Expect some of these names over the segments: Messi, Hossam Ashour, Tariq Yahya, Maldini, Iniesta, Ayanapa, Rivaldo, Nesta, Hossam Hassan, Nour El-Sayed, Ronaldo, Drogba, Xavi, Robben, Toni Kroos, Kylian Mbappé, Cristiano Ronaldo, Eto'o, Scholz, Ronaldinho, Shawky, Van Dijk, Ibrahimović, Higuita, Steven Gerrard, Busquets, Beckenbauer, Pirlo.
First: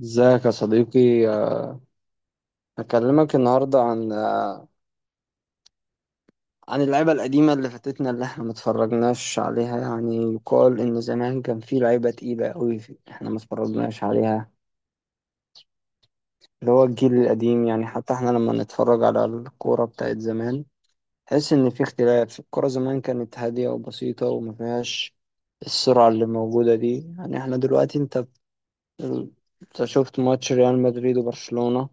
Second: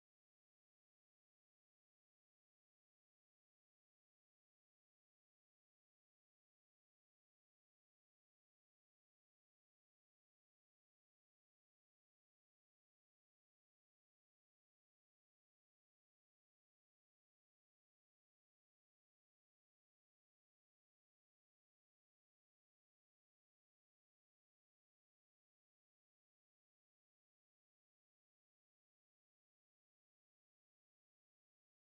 ازيك يا صديقي؟ هكلمك النهاردة عن اللعيبة القديمة اللي فاتتنا، اللي احنا متفرجناش عليها. يعني يقال ان زمان كان في لعيبة تقيلة قوي احنا متفرجناش عليها، اللي هو الجيل القديم. يعني حتى احنا لما نتفرج على الكورة بتاعت زمان، تحس ان في اختلاف. الكورة زمان كانت هادية وبسيطة وما فيهاش السرعة اللي موجودة دي. يعني احنا دلوقتي انت شفت ماتش ريال مدريد وبرشلونة.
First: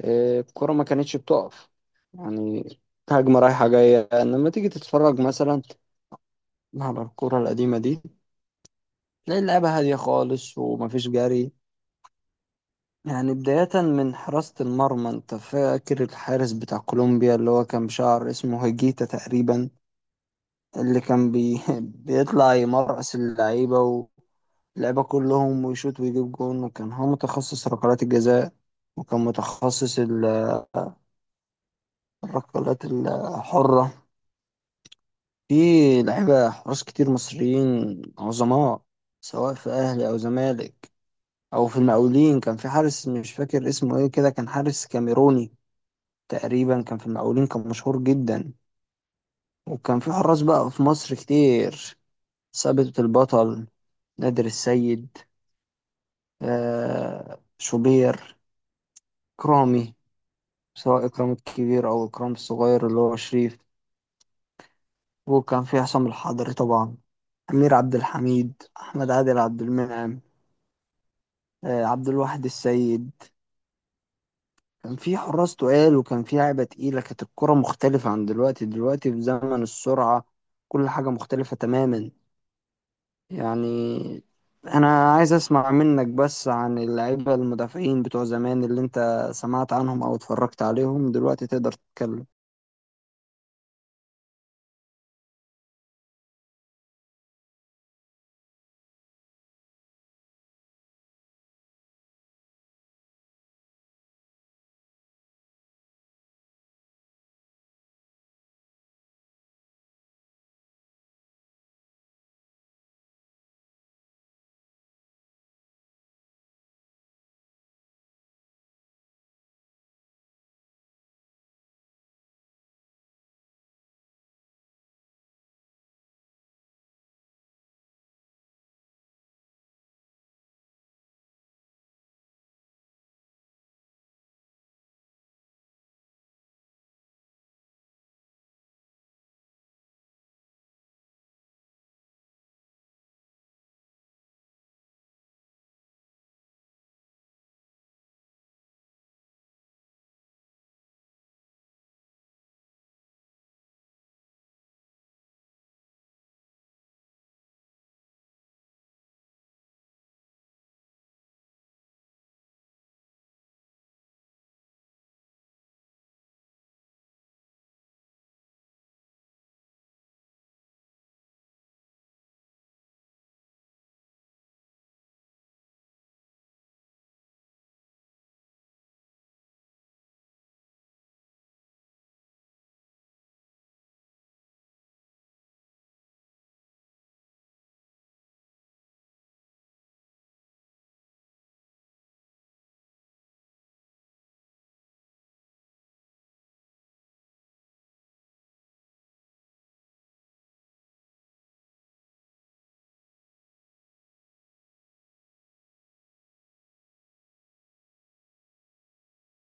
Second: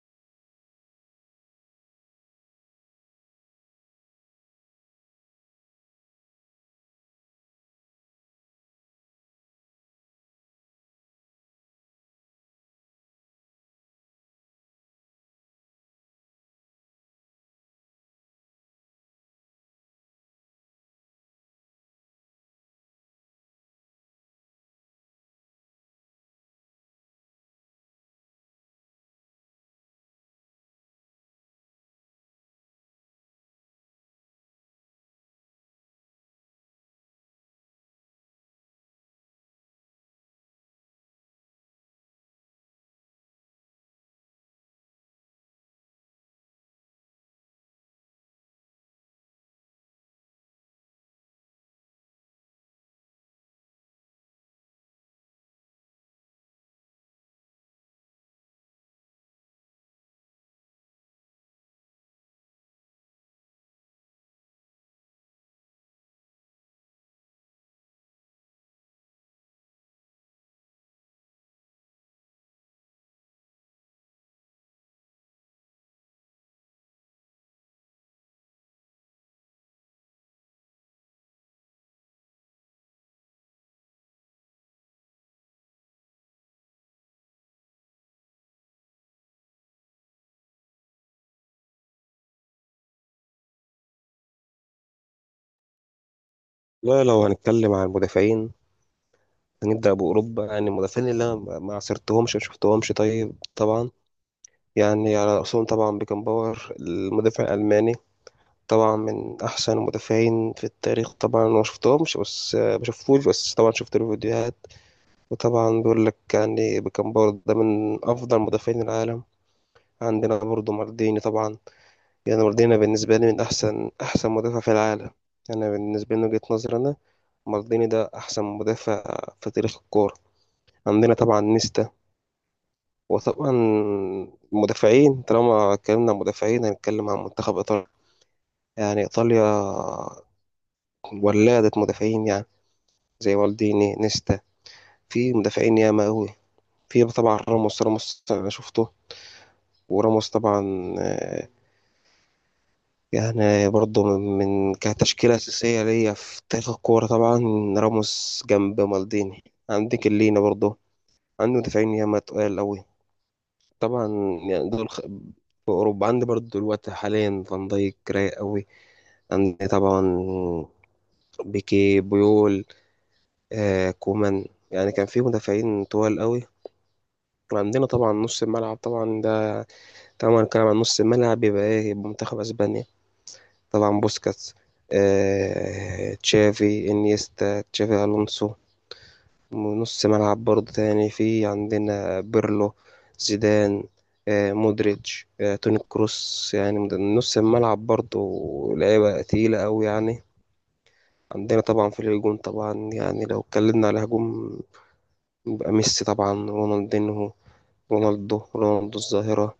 الكرة ما كانتش بتقف، يعني هجمة رايحة جاية. لما تيجي تتفرج مثلا على الكرة القديمة دي، تلاقي اللعبة هادية خالص ومفيش جري. يعني بداية من حراسة المرمى، انت فاكر الحارس بتاع كولومبيا اللي هو كان بشعر، اسمه هيجيتا تقريبا، اللي كان بيطلع يمرقص اللعيبة واللعيبة كلهم ويشوط ويجيب جون، وكان هو متخصص ركلات الجزاء، وكان متخصص الركلات الحرة. في لعيبة حراس كتير مصريين عظماء، سواء في أهلي أو زمالك أو في المقاولين. كان في حارس مش فاكر اسمه إيه كده، كان حارس كاميروني تقريبا، كان في المقاولين، كان مشهور جدا. وكان في حراس بقى في مصر كتير: ثابت البطل، نادر السيد، شوبير، إكرامي، سواء إكرام الكبير أو إكرام الصغير اللي هو شريف، وكان في حسام الحضري طبعا، أمير عبد الحميد، أحمد عادل، عبد المنعم، عبد الواحد السيد. كان في حراس تقال وكان في لعبة تقيلة. كانت الكرة مختلفة عن دلوقتي. دلوقتي في زمن السرعة كل حاجة مختلفة تماما. يعني أنا عايز أسمع منك بس عن اللعيبة المدافعين بتوع زمان اللي أنت سمعت عنهم أو اتفرجت عليهم. دلوقتي تقدر تتكلم. لا، لو هنتكلم عن المدافعين هنبدأ بأوروبا. يعني المدافعين اللي أنا ما عاصرتهمش ما شفتهمش، طيب طبعا يعني على رأسهم طبعا بيكنباور المدافع الألماني. طبعا من أحسن المدافعين في التاريخ. طبعا أنا ما شفتهمش بس ما شفتوش، بس طبعا شفت له فيديوهات. وطبعا بيقول لك يعني بيكنباور ده من أفضل مدافعين العالم. عندنا برضه مارديني طبعا. يعني مارديني بالنسبة لي من أحسن مدافع في العالم. أنا بالنسبة لي من وجهة نظري أنا، مارديني ده أحسن مدافع في تاريخ الكورة. عندنا طبعا نيستا، وطبعا المدافعين طالما اتكلمنا عن مدافعين هنتكلم عن منتخب إيطاليا. يعني إيطاليا ولادة مدافعين يعني، زي والديني، نيستا. في مدافعين ياما أوي. في طبعا راموس. راموس أنا شفته، وراموس طبعا آه، يعني برضه من كتشكيلة أساسية ليا في تاريخ الكورة. طبعا راموس جنب مالديني. عندك اللينا برضه. عنده مدافعين ياما تقال أوي طبعا. يعني دول خ... في أوروبا عندي برضو دلوقتي حاليا فان دايك، رايق أوي. عندي طبعا بيكي، بيول، آه كومان. يعني كان في مدافعين طوال أوي. وعندنا طبعا نص الملعب طبعا ده. طبعا هنتكلم عن نص الملعب، يبقى إيه؟ يبقى منتخب أسبانيا. طبعا بوسكاتس، آه تشافي، إنيستا، تشافي ألونسو. ونص ملعب برضه تاني في عندنا بيرلو، زيدان، مودريتش، توني كروس، يعني من نص الملعب برضه لعيبة تقيلة أوي يعني. عندنا طبعا في الهجوم، طبعا يعني لو اتكلمنا على هجوم يبقى ميسي طبعا، رونالدينهو، رونالدو، رونالدو الظاهرة.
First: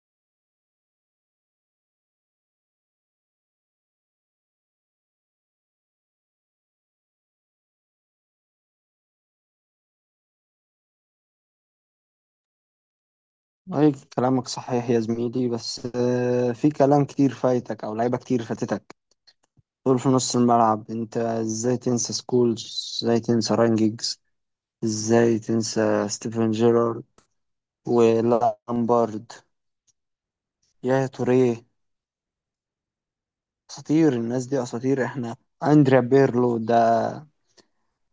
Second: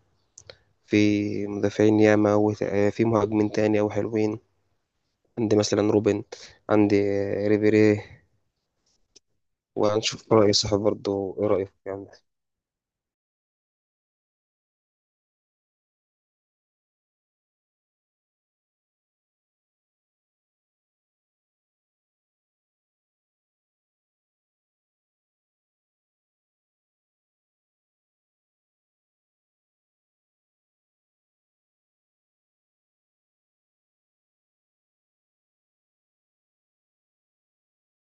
في مدافعين ياما في مهاجمين تاني أوي حلوين. عندي مثلا روبن، عندي ريبيري. وهنشوف رأي صاحب برضه، إيه رأيك يعني؟ أي كلامك صحيح يا زميلي، بس في كلام كتير فايتك أو لعيبة كتير فاتتك. دول في نص الملعب. أنت إزاي تنسى سكولز؟ إزاي تنسى رانجيجز؟ ازاي تنسى ستيفن جيرارد ولامبارد يا توريه؟ اساطير، الناس دي اساطير. احنا اندريا بيرلو ده،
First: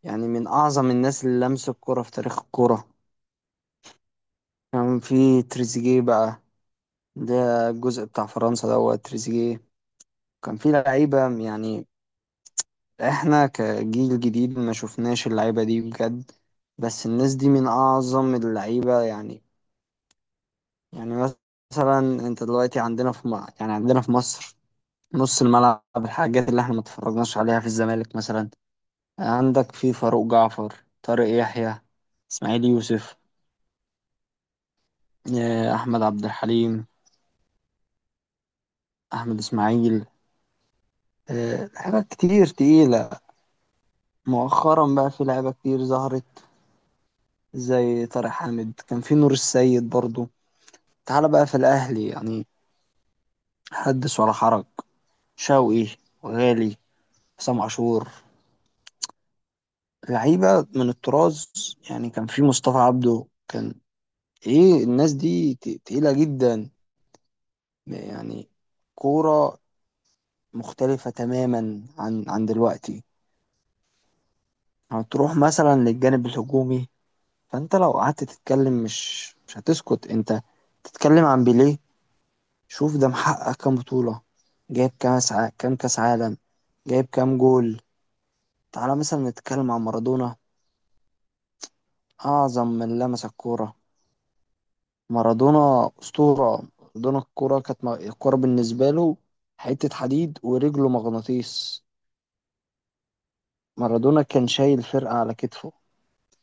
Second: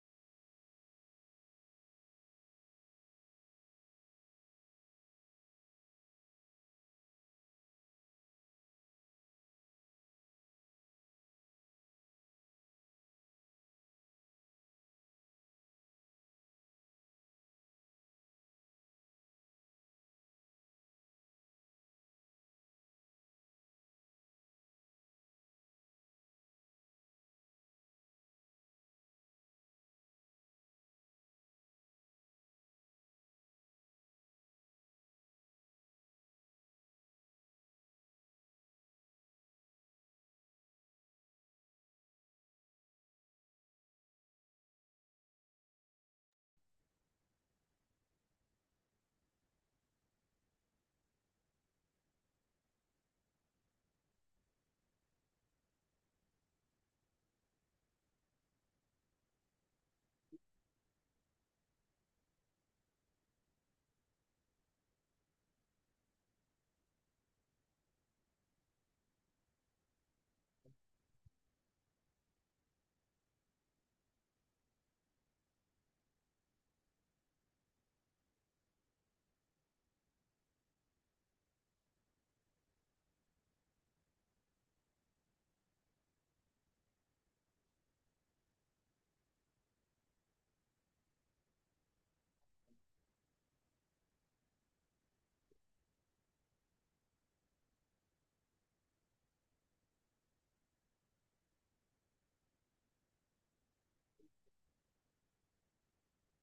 يعني من اعظم الناس اللي لمسوا الكرة في تاريخ الكرة. كان في تريزيجيه بقى، ده الجزء بتاع فرنسا دوت تريزيجيه. كان في لعيبة، يعني احنا كجيل جديد ما شفناش اللعيبة دي بجد، بس الناس دي من اعظم اللعيبة. يعني يعني مثلا انت دلوقتي عندنا يعني عندنا في مصر، نص الملعب الحاجات اللي احنا ما اتفرجناش عليها في الزمالك مثلا: عندك في فاروق جعفر، طارق يحيى، اسماعيل يوسف، احمد عبد الحليم، احمد اسماعيل، حاجات كتير تقيلة. مؤخرا بقى في لعيبة كتير ظهرت زي طارق حامد. كان في نور السيد برضو. تعال بقى في الاهلي، يعني حدث ولا حرج: شوقي وغالي، حسام عاشور، لعيبة من الطراز. يعني كان في مصطفى عبده. كان ايه الناس دي، تقيلة جدا. يعني كورة مختلفة تماما عن دلوقتي. هتروح مثلا للجانب الهجومي، فانت لو قعدت تتكلم مش هتسكت. انت تتكلم عن بيليه، شوف ده محقق كام بطولة، جايب كام كام كاس عالم، جايب كام جول. تعالى مثلا نتكلم عن مارادونا، اعظم من لمس الكورة. مارادونا اسطورة. مارادونا الكورة كانت الكورة بالنسبة له حتة حديد ورجله مغناطيس. مارادونا كان شايل فرقة على كتفه،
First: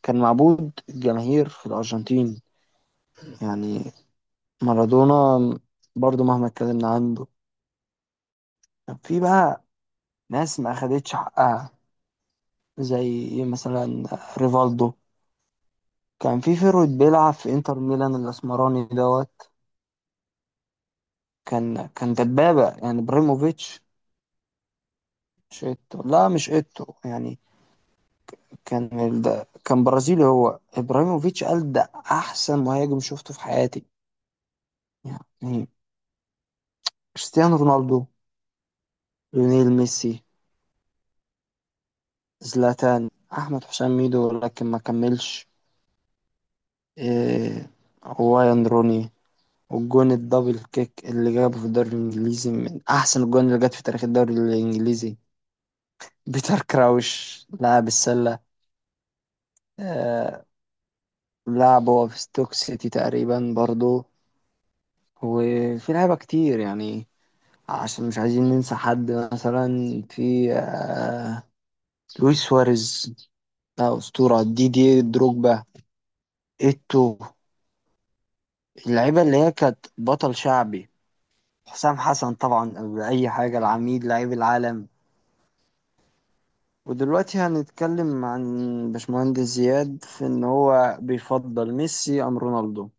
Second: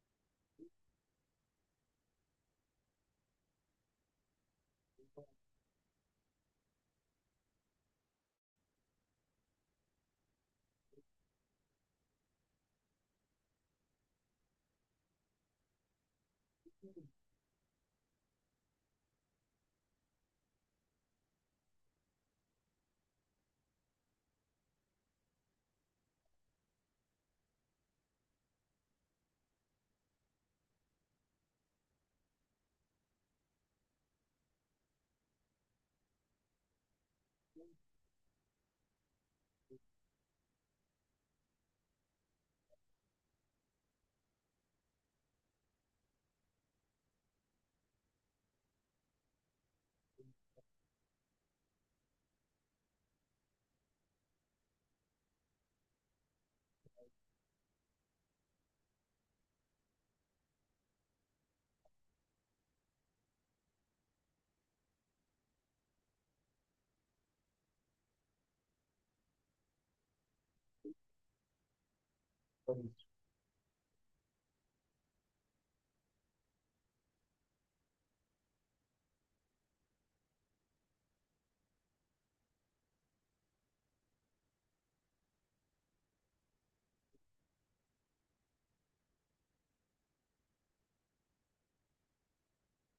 كان معبود الجماهير في الأرجنتين. يعني مارادونا، برضو مهما اتكلمنا عنه. كان في بقى ناس ما أخدتش حقها، زي مثلا ريفالدو. كان في فيرويد بيلعب في انتر ميلان الأسمراني دوت، كان دبابة، يعني ابراهيموفيتش. مش ايتو، لا مش ايتو، يعني كان ده كان برازيلي. هو ابراهيموفيتش قال ده احسن مهاجم شفته في حياتي. يعني كريستيانو رونالدو، ليونيل ميسي، زلاتان، أحمد حسام ميدو لكن ما كملش. إيه، وايان روني والجون الدبل كيك اللي جابه في الدوري الإنجليزي، من أحسن الجون اللي جت في تاريخ الدوري الإنجليزي. بيتر كراوش لاعب السلة، آه لعب هو في ستوك سيتي تقريبا برضو. وفي لعيبة كتير يعني، عشان مش عايزين ننسى حد. مثلا في لويس سواريز، ده أسطورة. دي دروجبا، إيتو، اللعيبة اللي هي كانت بطل شعبي. حسام حسن طبعا، قبل أي حاجة، العميد، لعيب العالم. ودلوقتي هنتكلم عن باشمهندس زياد في إن هو بيفضل ميسي أم رونالدو؟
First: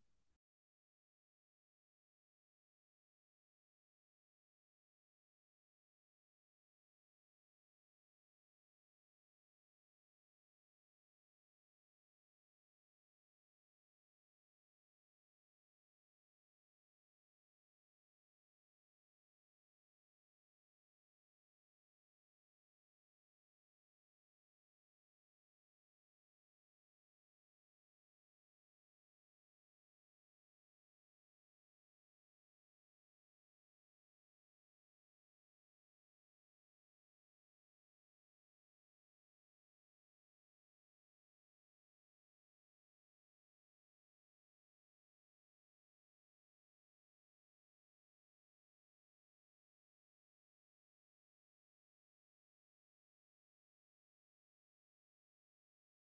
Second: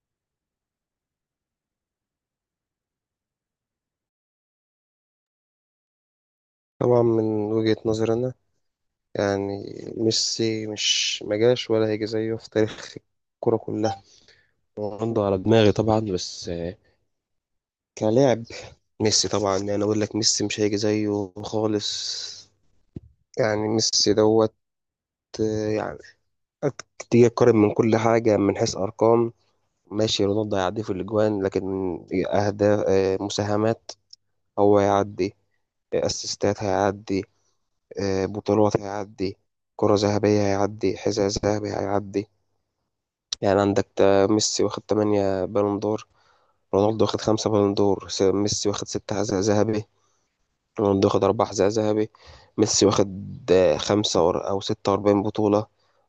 طبعا من وجهة نظري أنا، يعني ميسي مش مجاش ولا هيجي زيه في تاريخ الكرة كلها. رونالدو على دماغي طبعا، بس كلاعب ميسي طبعا، يعني أقول لك ميسي مش هيجي زيه خالص. يعني ميسي دوت، يعني تيجي تقارن من كل حاجة، من حيث أرقام ماشي، رونالدو هيعدي في الأجوان، لكن أهداف، مساهمات هو هيعدي، أسيستات هيعدي، بطولات هيعدي، كرة ذهبية هيعدي، حذاء ذهبي هيعدي. يعني عندك ميسي واخد 8 بالون دور، رونالدو واخد 5 بالون دور. ميسي واخد 6 حذاء ذهبي، رونالدو واخد 4 حذاء ذهبي. ميسي واخد خمسة أو 46 بطولة،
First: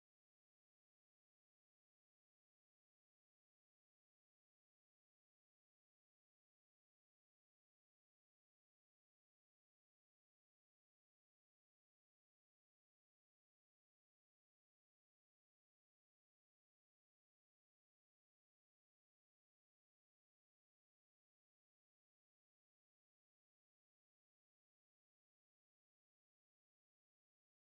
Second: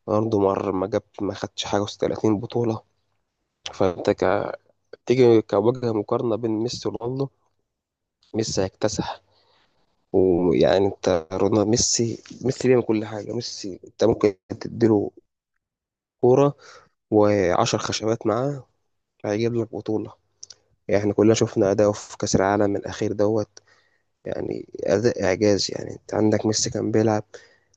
رونالدو ما جاب ما خدش حاجة و30 بطولة. فأنت ك... تيجي كوجه مقارنة بين ميسي ورونالدو، ميسي هيكتسح. ويعني انت، رونالدو، ميسي بيعمل كل حاجة. ميسي انت ممكن تديله كورة وعشر خشبات معاه هيجيب لك بطولة. يعني احنا كلنا شفنا أداؤه في كأس العالم الأخير دوت. يعني أداء إعجازي. يعني أنت عندك ميسي كان بيلعب،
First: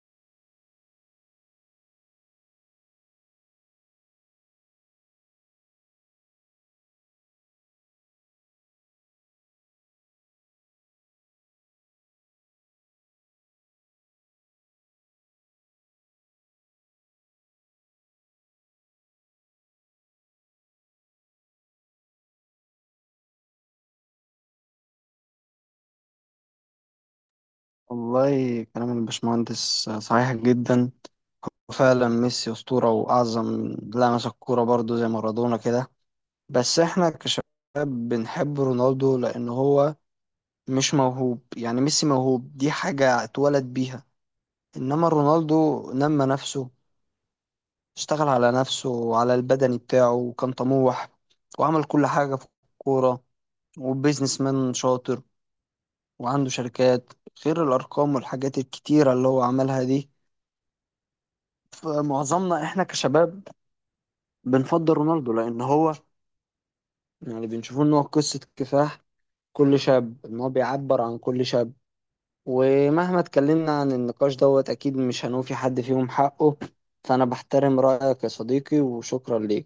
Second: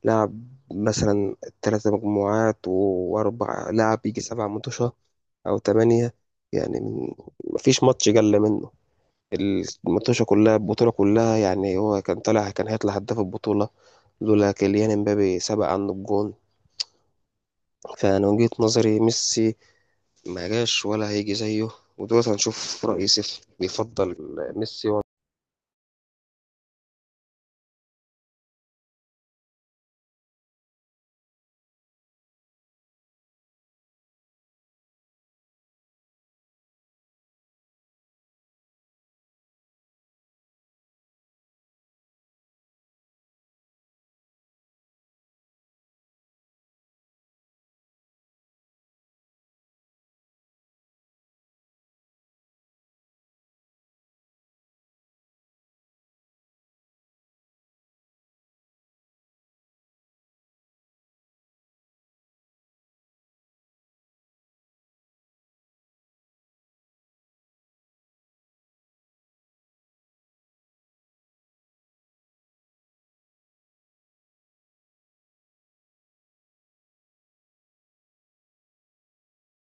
لعب مثلا 3 مجموعات و4 لعب، يجي 7 ماتشات أو تمانية. يعني من- مفيش ماتش جل منه، الماتشة كلها، البطولة كلها. يعني هو كان طالع، كان هيطلع هداف البطولة لولا كيليان امبابي سبق عنه الجون. فأنا من وجهة نظري ميسي ما جاش ولا هيجي زيه. ودلوقتي هنشوف رأي سيف، بيفضل ميسي ولا والله كلام الباشمهندس صحيح جدا، وفعلا ميسي أسطورة وأعظم لمس الكورة برضه زي مارادونا كده. بس إحنا كشباب بنحب رونالدو لأن هو مش موهوب. يعني ميسي موهوب، دي حاجة اتولد بيها، إنما رونالدو نمى نفسه، اشتغل على نفسه وعلى البدني بتاعه وكان طموح، وعمل كل حاجة في الكورة. وبيزنس مان شاطر وعنده شركات، غير الأرقام والحاجات الكتيرة اللي هو عملها دي. فمعظمنا إحنا كشباب بنفضل رونالدو، لأن هو يعني بنشوفه إن هو قصة كفاح كل شاب، إن هو بيعبر عن كل شاب. ومهما اتكلمنا عن النقاش دوت أكيد مش هنوفي حد فيهم حقه. فأنا بحترم رأيك يا صديقي وشكرا ليك.